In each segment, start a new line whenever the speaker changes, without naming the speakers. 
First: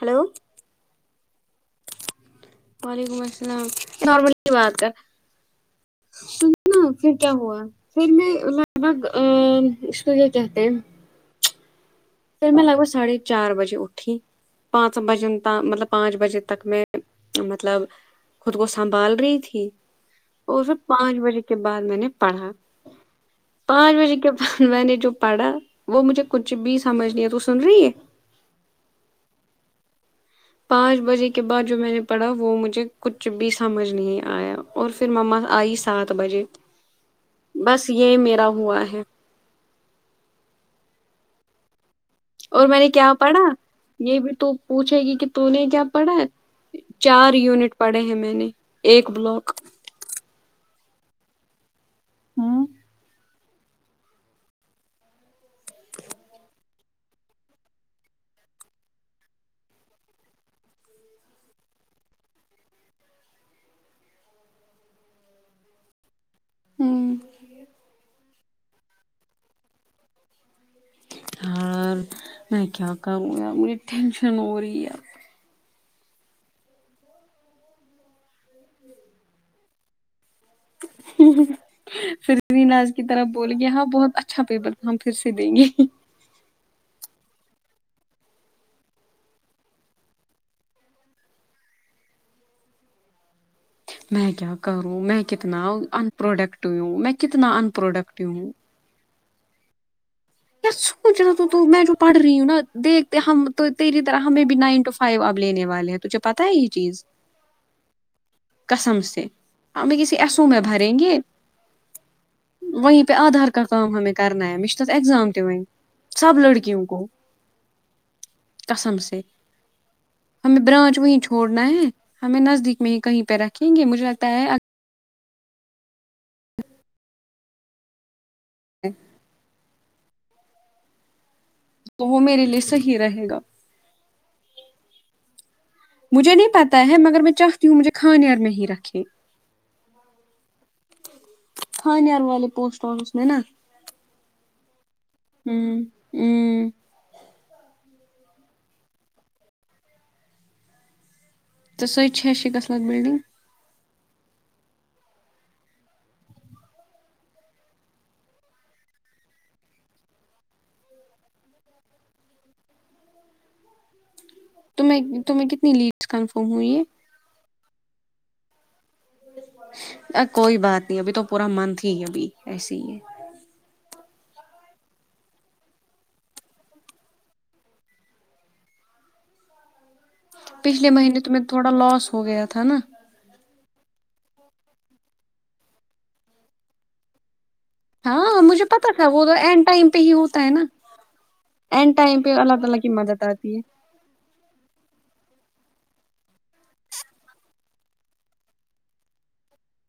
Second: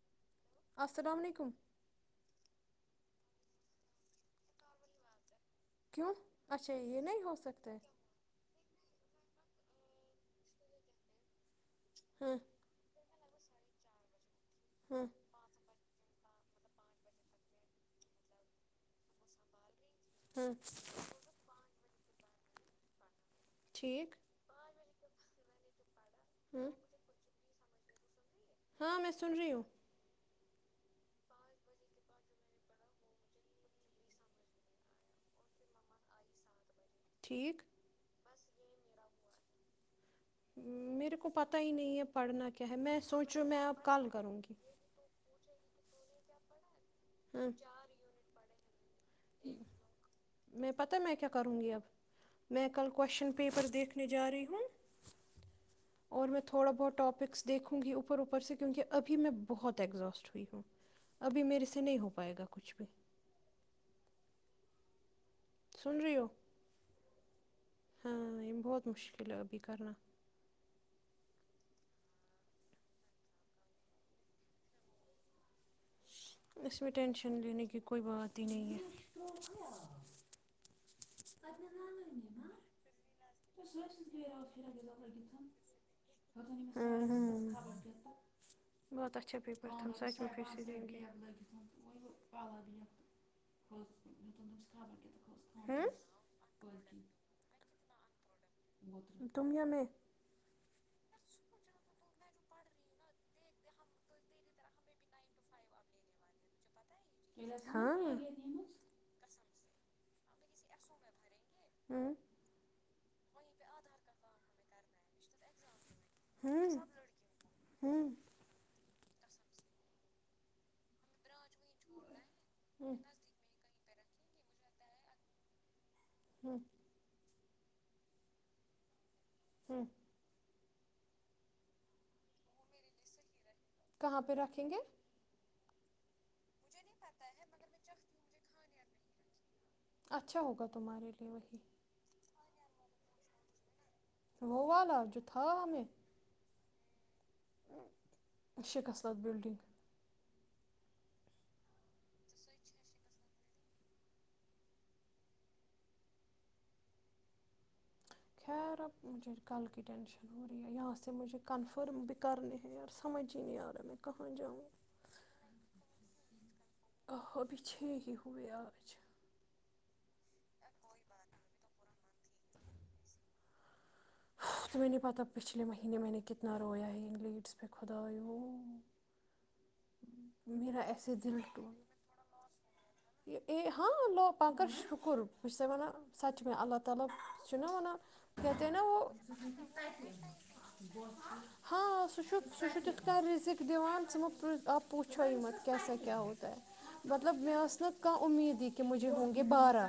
Hello
السلام علیکم
وعلیکم السلام نارمل کی بات ہے
کیوں
س
اچھا
نا
یہ
پھر
نہیں
کیا
ہو
ہوا
سکتا ہے
پھر میں لگ بھگ اس کو کیا کہتے ہیں
ہاں
پھر میں لگ با ساڑھے چار بجے اٹھی پانچ
ہاں
بجن ت مطلب پانچ بجے تک میں مطلب خود کو سنبھال رہی تھی
ہاں
وہ سب پانچ بجے کے بعد نے پڑھا پانچ
ٹھیک
بجے کے بٹ جو پڑا وہ مجھے کچھ بھی ت سن رہی ہے
ہاں میں سن رہی ہوں
پانچ بجے کے بعد جو میں نے پڑھا وہ مجھے کچھ بھی سمجھ نہیں آیا اور پھر مما آئی سات بجے
ٹھیک
بس یہ میرا ہوا ہے
میرے کو پتا ہی نہیں ہے پڑھنا
اور
ہے
میں نے کیا
سوچ
پڑھا
رہی ہوں میں اب کال
یہ بھی
کروں
تو
گی
پوچھے گی کہ توہ کیا پڑھا چار
ہاں
یونٹ پڑے ہیں میں نے ایک بلاک
میں پتہ میں کیا کروں گی اب
ہوں
میں کل کوشچن پیر دیکھنے جا رہی ہ اور میں تھوڑا بہت اکس دیکھوں گی اوپر اوپر سے کیونکہ ابھی میں بہت اگزاسٹ ہوئی ہوں ابھی میرے سے نہیں ہو پائے گا کچھ بھی سن رہی ہو
ہوں
ہاں بہت مشکل عبھی کرنا
یار میں کیا کروں ی مج ٹینشن اوری
اس میں ٹینشن لینے کی کوئی بات ہی نہیں ہے
فج کی طرف بول گیا ہاں بہت اچھا پیپر تھا ہم پھر سے دیں گے
باتس چپی پ سچ میں پھر س [unintelligible]
میں کیا کروں میں کتنا ان پروڈکٹو ہوں میں کتنا ان پرروڈکٹ ہوں
تمیا میں
سوچ رہا تو میں جو پڑھ رہی ہوں نا دیکھتے ہم تیری طرح ہم بھی نائن ٹو فائیو اب لینے والے ہیں تجھے پتہ ہے یہ چیز
ہاں
ہم میں کسی ایسو میں بھریں گے
ہوں
و وہ یہ پہ آدھار ک کا ہما میں کرنا م میں چ ت ایگزام ٹ میں سب
ہوں
لڑکیوں کو
ہوں
کسم سے ہمیں برانچ وہیں چھوڑنا ہے ہمیں نزدیک میں ہی کہیں پہ رکھیں گے مجھے رہتا ہے
ہوں
ج
ہوں
تو وہ میرے لیے صحیح رہے گا
کہاں پہ رکھیں گے
مجھے نہیں پتتا ہے مگر میں چاہتی ہوں مجھے کھانےر میں ہی رکھے
اچھا ہوگا تمہارے لیے وہی
تھانان آار والے پوسٹ آفس میں نا
وہ وال وال ح جو تھاؤ
ہوں
میں
ہوں
شکصلات بلڈنگ
تو سو ش ش گصلگ بلڈنگ
خیر آ مجھے کل کی ٹینشن ہو رہی ہے یہاں سے مجھے کنفرم ب کر نہیں ہیں ار سمج ہی نہیں ار ہے میں کہاں جا
ت تمیں کتنی لیڈ کف
آ ہابی چ ہی ہویا
ا کوئی بات نہیں ابھی تو پورا من ت ہی ابھی ایسے ہی ہے
تو میں نے پتہ پچھلے مہینے میں نے کتنا رویا ہے انگلڈس پہ خدا
پچھلے مہینے تو میں تھوڑا لاس ہو گیا تھا نا
ا ہاں لو پ کر شکر بچس ونان سو تچ م میں اللہ تالی ن و
ہاں
کات
مجھے
نا
پتا تھا وہ تو اینڈ ٹائم پہ ہی ہوتا ہے نا
وہ
اینڈ
ہاں
ٹائم پہ
س
اللہ تعالی
س
کی
تت
مدد
کن
آتی ہے
رزق د کاپ پچو مت کك کیا س کیا ہو تتہ مطلب میںے اس ن نہ کانہ امید ہی کہ مجھے ہونگ یہ بارا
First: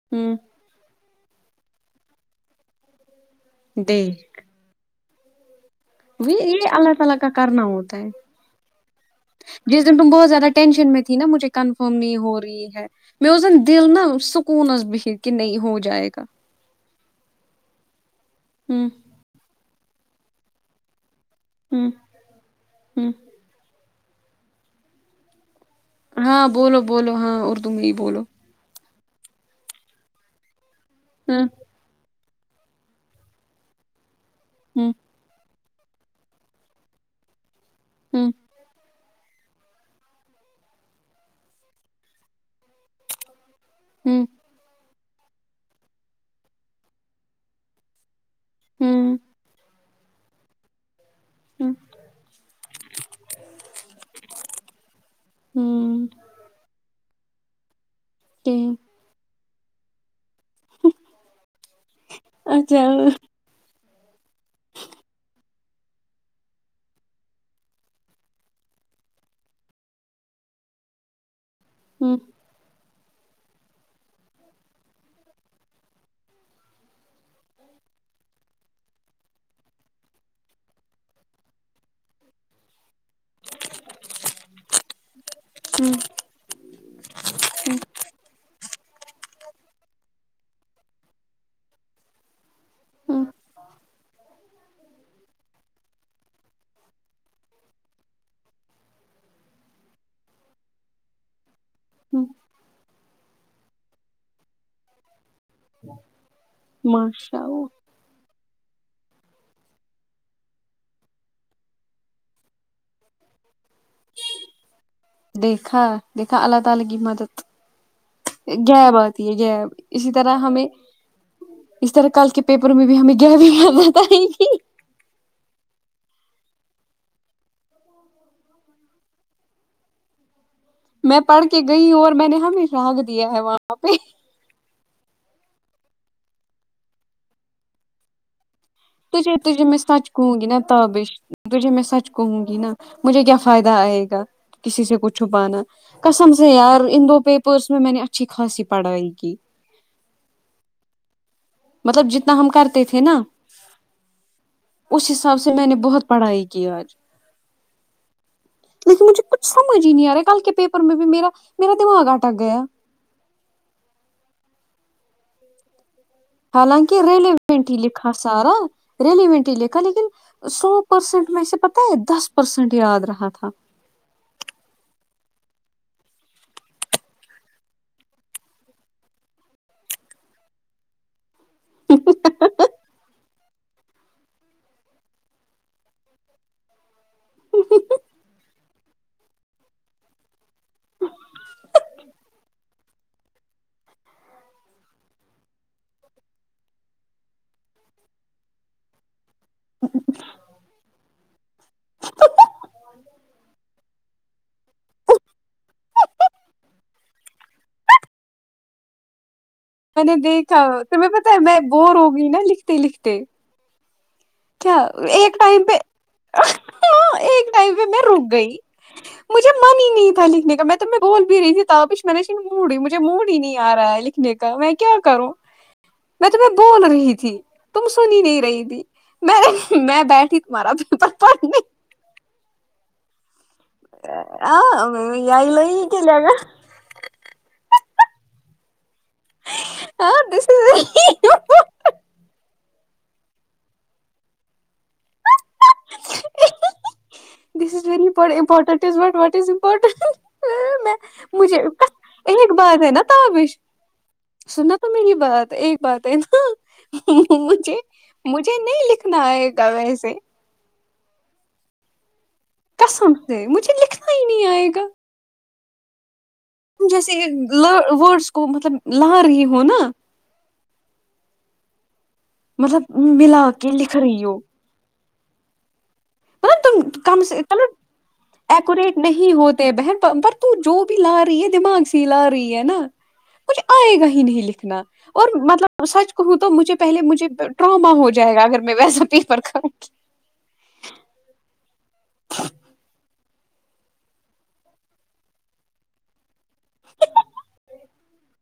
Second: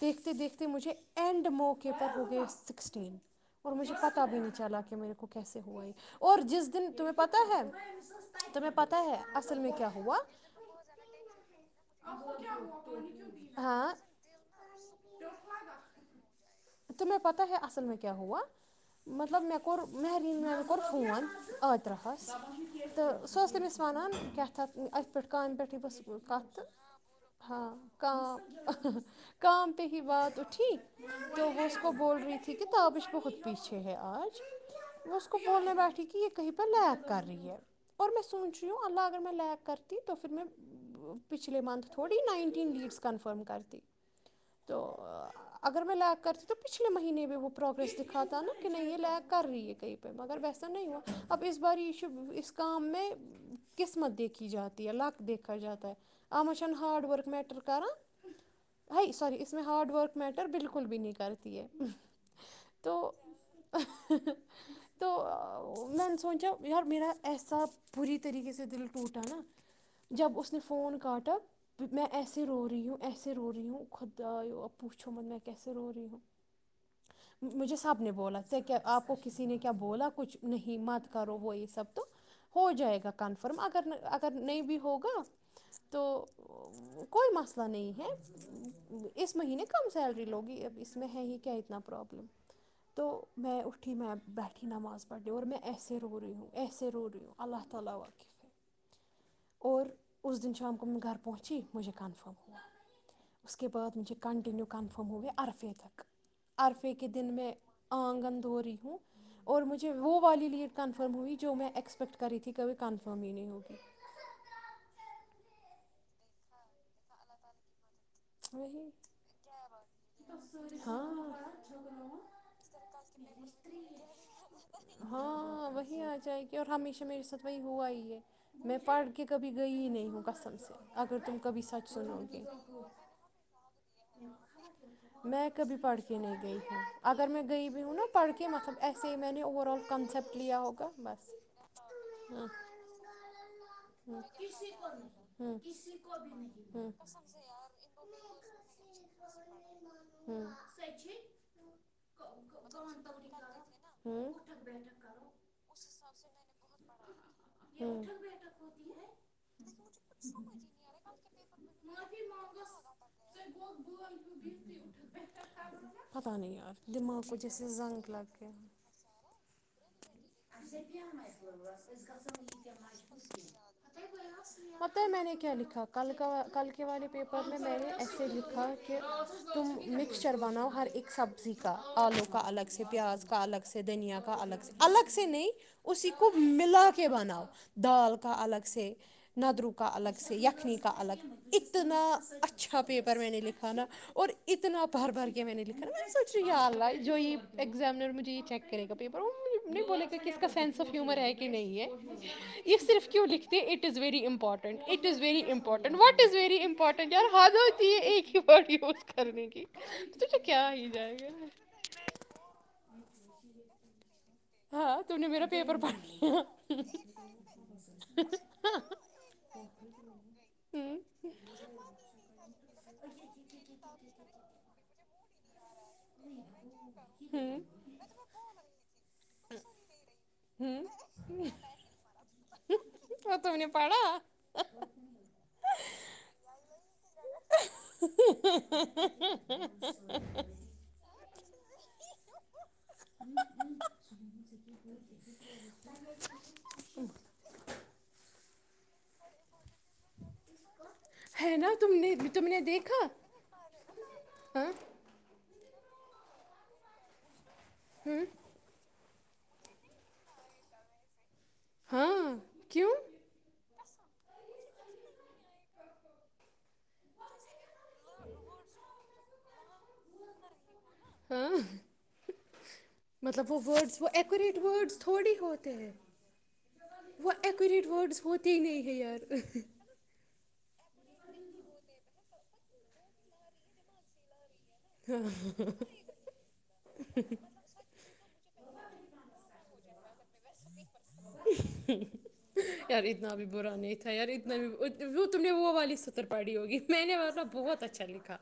دیکھتے
ہوں
دیکھتے مجھے اینڈ موقعے پر گیس سکسٹین اور مجھے
دے
پتا بھی نہیں چلا کہ میرے کیسے اور
یہ
جس دن
اللہ
تمہیں
تعالی کا
پتا
کرنا
ہے
ہوتا
تمیں
جس دن تم بہت زیادہ ٹینشن میں تھی نا مجھے کنفرم نہیں ہو رہی ہے میں اس دن دل
ہاں
نا سکون ب کہ نہیں ہو جائے گا
تمہیں پتا ہے اصل میں کیا ہوا
ہوں
مطلب میں کر مہرین مل کر فون
ہوں
اوترہس تو
ہوں
س وان کی ت تھا ات پ پر کان پ بس
ہاں
کات
بولو بولو
ہاں
اردو میں ہی
کا
بولو
کاتے ہی وات ٹھییک
ہاں
تو وہ اس کو بول رہی تھی ٹھیک ہے تو آابش بہت پیچھے ہے آج
ہوں
ن اس کو بولنے بیٹھی کی یہ کہیں پر لیک کر رہی ہے
ہوں
[unintelligible] تین لیوس کنفرم کرتی
ہوں
تو اگر میں لیک کرتی تو پچھلے مہینے میں وہ پروگریس دکھ کھا تھا ن کہ نہیں یہ لے
ہوں
کر رہی ہے کئی مگر ویسا نہیں یہ اب ا اس
ہوں
بار یہ چ اسس کا میں قسمت دیکھی جاتی ہے لق دیکھا جاتا ہے
ہوں
آ میںء ہارڈ ورک میٹر کر
ہاں
اس میں ہاڈ ورک میٹر بالکل بھی نہیں کرتی ہے
اچھا
تو
ہوں
تو میں نے سوچا یار میرا احساب پی طریقے سے دل ٹوٹا نا جب اس نے فون کاٹا میں
ہوں
ایسے رو رہی ہوں ایسے رو رہی ہوں خود آ پوچھو مت میں کیسے رو رہی ہوں مجھے سب نے بولا کیا آپ کو کسی نے کیا بولا کچھ نہیں مت کرو وہ یہ سب تو ہو جائے گا کنفرم اگر اگر نہیں بھی ہوگا تو کوئی مسئلہ نہیں ہے اس مہینے کم سیلری لوگی اب اس میں ہے ہی کیا اتنا پرابلم تو
ہوں
میں اٹھی میں بیٹھی نماز پڑھ رہیوں اور میں ایسے رو رہی ہوں ایسے رو رہی ہوں اور انسان کو میں گھر پہونچی استعمال کریں۔ مجھے
ہوں
کنفرم ہوا اس کے بعد مجھے کنٹنییو کنفرم ہو گیا عرفے تک عرفے کےے دن
ماشاء
میں
اللہ
آنگن ہو رہی ہوں اور مجھے وہ والی لیٹ کنفرم ہوئی جو میں ایکسپیکٹ کری تھی کبھی کنفرم ہی نہیں ہوگی
دیکھا دیکھا اللہ تعالی کی مدد غیب آتی ہے غیب اسی طرح ہمیں
ہاں
اس طرح کل کے پیپر میں بھی ہمیں غیبی مدد آئے گی
ہاں وہی آ جائے گ کہ اور ہمیشہ میرے ساتھ وہی ہوا ہی ہے میں پڑھ کے کبھی گئی ہی نہیں ہوں قسم سے
میں
اگر تم
پڑھ کے
کبھی
گئی
سچ
ہوں اور
سنو
میں نے
گے
ہمیشہ رگ دیا ہے وہاں اپنی
میں کبھی پڑھ کے نہیں گئی ہوں اگر میں گئی بھی ہوں نا پڑھ کے مطلب ایسے ہی
تجھے
نے
تجھے
اوور
میں
آل
سچ کہوں
کنسیپٹ
گی نا
لیا ہوگا
تابش
بس
تجھے میں سچ کہوں گی نا مجھے کیا فائدہ آئے گا کسی سے کو چھپانا کسم سے یار ان دو پیپرس میں میں نے اچھی خاصی پڑھا پڑھائی کی مطلب جتنا ہم کرتے تھے نا
ہوں
اس حساب سے میں نے بہت پڑھائی کی آج لیکن مجھے کچھ سمجھ ہی نہیں آ رہا کل کے پیپر میں بھی ما میرا دماغ اٹک گیا
[inaudible] یار
حالانکہ
دماغ کو جیسے
ریلیونٹ ہی
زنگ
لکھا
لگ گیا
سارا ریلیونٹ ہی لکھا لیکن سو پرسینٹ میں سے پتہ ہے دس پرسینٹ یاد رہا تھا
پتہ ہے میں نے لکھا کل کے والے پیپر میں نے ایسے لکھے ہاں کہ تم مکسچر بناؤ ہر ایک سب کا آلو کا الگ سے پیاز کا الگ سے دھنیا کا الگ سے الگ سے نہیں اسی کو ملا کے بناؤ دال کا الگ سے ندرو کا الگ سے یخنی کا الگ اتنا اچھا پیپر میں نے لکھا نا اور اتنا بار بار کیا میں نے لکھا م سچ یاد رہا ہے جو یہ ایگزامنر مجھے یہ چیک کرے گا پیپر وہ نہیں بولے گا کہ اس کا سینس آف ہیومر ہے کہ نہیں ہے یہ صرف کیوں لکھتے ہیں it is very important it is very important what is very important یار حادتی یہ ایک [inaudible]
میں نے
تجھے
دیکھا
کیا ہی
تمہیں
جائے
پتا ہے
گا
میں بور ہوگئی نا لکھتے لکھتے کیا
تم نے
ایک
میرا
ٹائم پہ
پیپر
ہ ایک ٹائم پہ میں رک گئی مجھے من ہی نہیں تھا لکھنے کا میں تو میں بول بھی رہی تھی تپش میں نے موڈئی مجھے موڈ ہی نہیں آ رہا ہے لکھنے کا میں کیا کروں میں تمہیں بول رہی تھی تم سنی نہیں رہی تھی میں میں بیٹھی تمہارا پپ پڑ نہیں
پڑھا تم نے پڑھا
آ ل ہی کیا ل گا
[unintelligible]
[unintelligible]
[unintelligible]
دس از ویری امپورٹنٹ [unintelligible] مجھے
ہے نا تم نے تم
ایک
نے
بات ہے نا
دیکھا
تش
ہاں
سننا تو میری بات ایک بات ہے نا مجھے نہیں لکھا ن گو سے
ہاں کیوں
کسم سے مجھے لکھنا ہی نہیں آئے گا جیسے وورڈس کو مطلب ل رہ ہو نا
ہاں
مطلب ملا
مطلب وہ
کے لکھ
ورڈس وہ
رہی ہو
ایکوریٹ ورڈس تھوڑی ہوتے ہیں
تم کم
وہ
سے کل
ایکوریٹ ورڈس ہوتے ہی ہے
ایکوریٹ نہیں
یار
ہوتے بہن پر تو جو بھی لا رہی ہے دماغ سے ہی لا رہی ہے نا مجھے آئے گا ہی نہیں لکھ نا اور مطلب سچ کہوں تو مجھے پہلے مجھے ٹراما ہو جائے گا اگر میں ویسا پیپر کھ
[inaudible] اری اتنا بھی برا نہیں تھا یار اتنا بھی وہ تم نے وہ والی ستر پڑی ہوگی میں نےن بہت اچھا لکھا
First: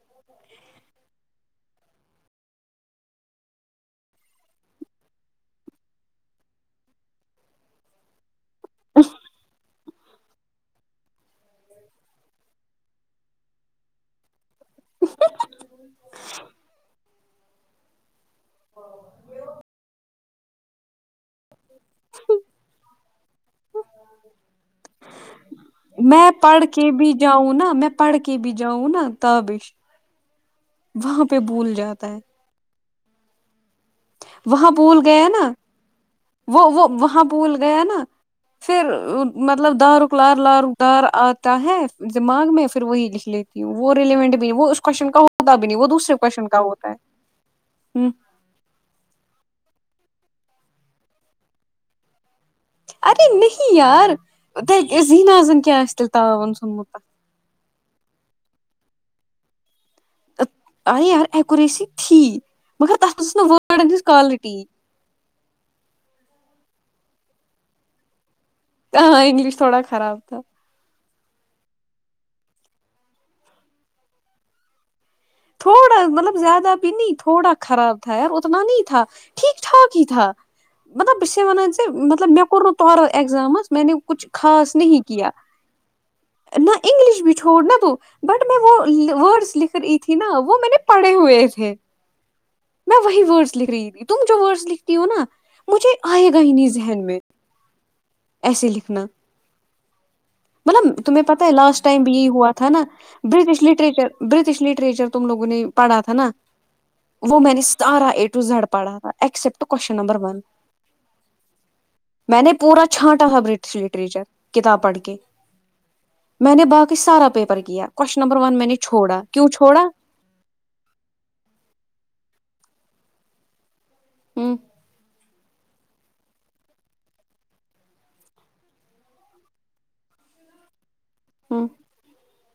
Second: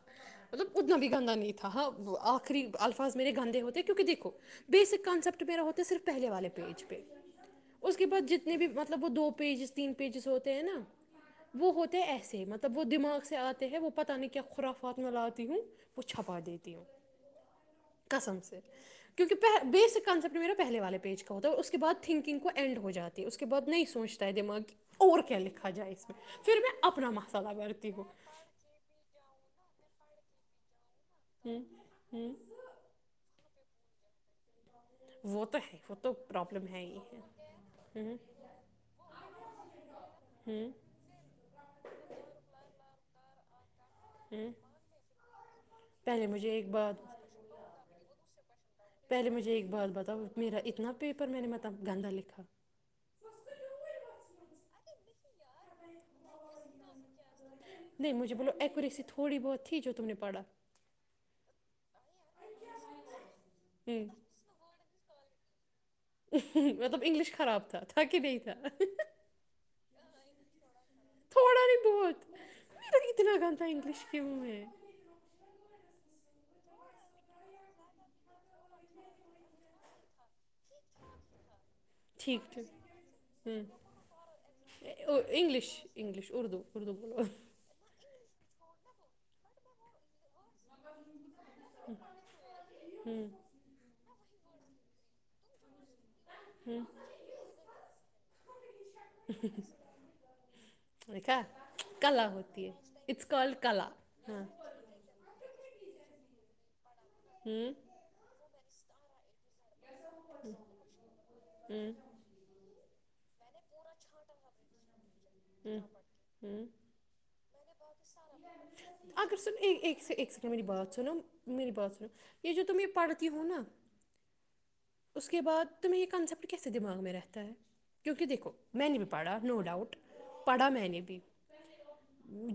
مطلب اتنا بھی گندا نہیں تھا آخری الفاظ میرے گندے ہوتے کیونکہ دیکھو بیسک کانسپٹ میرا ہوتا صرف پہلے والے پیج پہ اس کے بعد جت اتنے بھی مطلب وہ دو پیجز تین پیجز ہوتے ہیں نا وہ ہوتے ہیں ایسے مطلب وہ دماغ سے آتے ہیں وہ پتا نہیں کیا کیا خرافات میں لاتی ہوں وہ چھپا دیتی ہوں کسم سے کیونکہ بیسک کانسپٹ میرا پہلے والے پیج کا ہوتا ہے اس کے بعد ت اینڈ ہو جاتی ہے اس کے بعد نہیں سوچتا ہے دماغ اور کیا لکھا جائے اس میں پھر
پڑھ
میں
کے
اپنا
بھی
مسہ
جاؤں نا میں
کرتی ہوں
پڑھ کے بھی جاؤں نا تابش وہاں پہ بھول جاتا ہے وہاں پول گیا
وہ
نا
تو ہے وہ تو پرابلم
وہ
ہے
وہ
ہی ہے
وہاں پول گیا نا پھر مطلب دارک لار لارکتار آتا ہے دماغ میں پھر وہی لکھ لیتی وہ ریلیونٹ بھی نہیں وہ اس کوشچن کا ہوتا بھی نہیں وہ دوسرے
پہلے
کوشچن
مجھے
کا
ایک
ہوتا
بات
ہے ہ
پہلے مجھے ایک بات بتا میرا اتنا پیپر میں نے متب گندا لکھا
ارے نہیں یار ذہناظن کی آ تیل تعاون سثونمت
جھے بولو ایکوریسی تھوڑی بہت ت جو تم نے پڑا
ریسی ت مگر ت [unintelligible] بس وڈ ہچ
ہوں
کالٹی [unintelligible]
مطلب انگلش خراب تھا تھا کہ نہیں تھا
ہاں انگلش تھوڑا خراب تھا
تھوڑا نہیں بہت میر اتنا گند تھا انگلش کیوں ہے
تھوڑا مطلب زیادہ بھی نہیں تھوڑا خراب تھا یار اتنا نہیں تھا ٹھیک ٹھاک ہی تھا مطلب اسے منا مطلب م
ٹھیک
کور
ٹھیک
ن ت
ہوں
اگزامس میں نے کچھ خاص نہیں ک ن
انگلش انگلش اردو
نہ
اردو
انگلش
بولو
بھی چھوڑ ن تو بٹ میں وہورڈس لکھ کر تھی نا وہ میں نے پڑے ہوئے ہے میں وہی
ہوں
ورڈس لکھ رہی تھی تم جو ورڈس لکھتی ہو نا مجھے آئے گا انہیں ذہن میں ایسے لکھنا مطلب تمہیں
دیکھا
پتا ہے لاسٹ ٹائم بھی
کلا
یہی ہوا
ہوتی
تھا
ہے
نا
اٹس کالڈ
برٹش
کلا
لٹریچر
ہاں
برٹش لٹریچر تم لوگوں نے پڑا تھا نا وہ میں نے
ہوں
ستارا اے ٹو زڈ پڑا ایکسپٹ کوشچن نمبر ون میں نے پورا چھانٹا تھا برٹش لٹریچر کتاب پڑھ کے میں نے
ہوں
باقی سارا پیپر کیا گیا [inaudible]
اگر س ایک سیکنڈ میری بات سنو میری بات سنو یہ جو تم یہ پڑھت ہی ہوں نا
ہوں [unintelligible]
اس کے بعد تمہیں یہ کنسیپٹ کیسے دماغ میں رہتا ہے کیونکہ دیکھو میں نے بھی پڑھا نو ڈاؤٹ پڑھا میں نے بھی
ہوں [unintelligible]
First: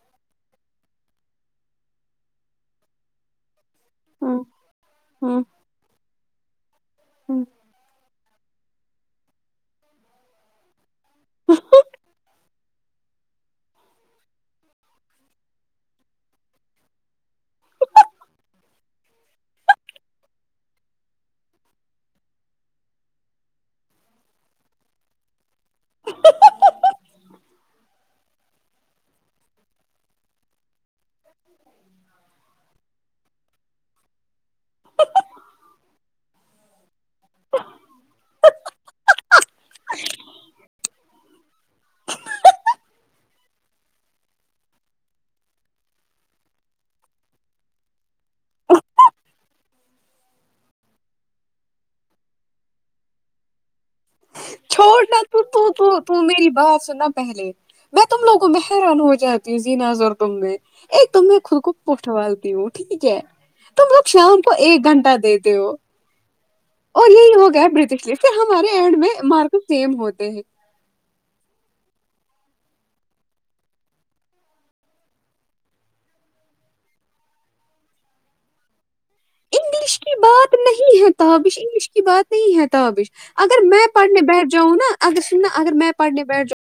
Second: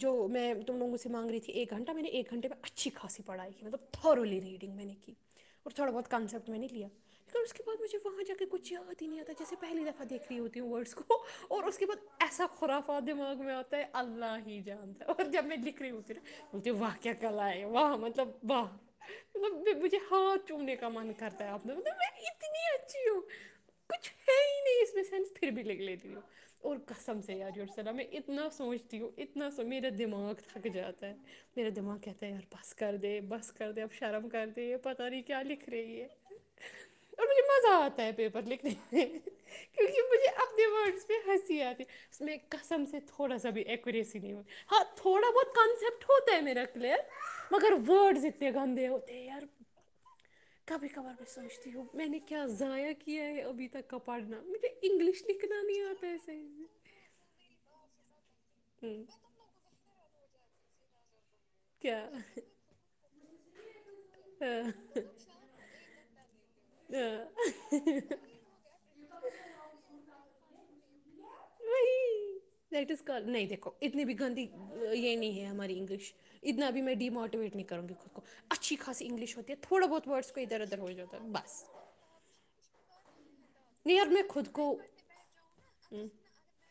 جو [unintelligible] میں تم لوگوں سے مانگ رہی تھی ایک گھٹہ میں نے ایک گھنے میں اچھی خای پڑھائی ہے مطلب تھرولی
ہوں
ریڈنگ میں نے کی
ہوں
اور تھوڑا بہت کانسپٹ میں نے لیا پ
ہوں
اس کے بعد مجھے [unintelligible] وہاں جا کے کچھ یاد ہی نہیں آتا جسے پہلیفع دیکھ رہ ہوتیوں ورڈس کو اور اس کے بعد ایسا ہو خرافا دماغ میںتے اللہ ہی جاند اور جب میں لکھ رہی ہوںر مے واہ کیا کل ہے واہ مطلب واہ مب مجھے ہاتھ چومنے کا من کرتا ہے آپ نے مب اتنی اچھی ہوں کچھ ہے ہی نہیں اس میں سین پھر بھی لکھ لیتی ہوں اور کسم سے یاری میں اتنا سوچتی ہوں اتنا سمیر دماغ تھک جات میرا دماغ کہتا ہے یار بس کر دے بس [unintelligible] کرتے اب شرم کرتے پتا نہیں کیا لکھ رہی ہے اور مجھے مزہ آتا ہے پیپر لکھنے میں کیونکہ مجھے اپنےورڈ پہ ہنسی آ ہے میں کسم سے تھوڑا سا بھی ایکوریسی نہیں [unintelligible] ہاں تھوڑا بہت کنسپٹ ہوتا ہے میرا کلیئر مگر ورڈز اتنے گندے ہوتے ہیں یار کبھی کبار میں سوچتی ہوں میں نے کیا ضائع کیا ہے ابھی تک [unintelligible] مجھے
چھوڑنا
انگلش لکھنا
تو
نہیں آتا
تو
ایسے
میری
ہوں
بات سننا پہلے میں تم لوگوں میں [unintelligible] حیران ہو جاتی ہوں زینز [unintelligible] گ ایک [unintelligible] میں خود کو
کیا
پٹوالتی ہوں ٹھیک ہے تم لوگ شام کو ایک گھنٹہ دیتے ہو اور یہی ہو گیا برٹش لی پھر ہمارے اینڈ میں [unintelligible] مارک سیم ہوتے ہیں [unintelligible]
وہی دٹ از کال نہیں دیکھو اتنی بھی گندی یہ نہیں ہے ہماری انگلش اتنا بھی میں ڈیموٹیویٹ نہیں کروں گی خود کو اچھی [unintelligible] ہوتی ہے تھوڑا
انگلش
بہت
کی
ورڈس کو
بات
ادھر ادھر ہو
نہیں ہے
جاتا
تابش
بس
انگلش کی بات نہیں ہے تابش [unintelligible] اگر میں
نہیں یار
پڑھنے بیٹھ
خود
جاؤں
کو
نا اگر سننا اگر میں پڑھنے بیٹھ جاؤں [unintelligible]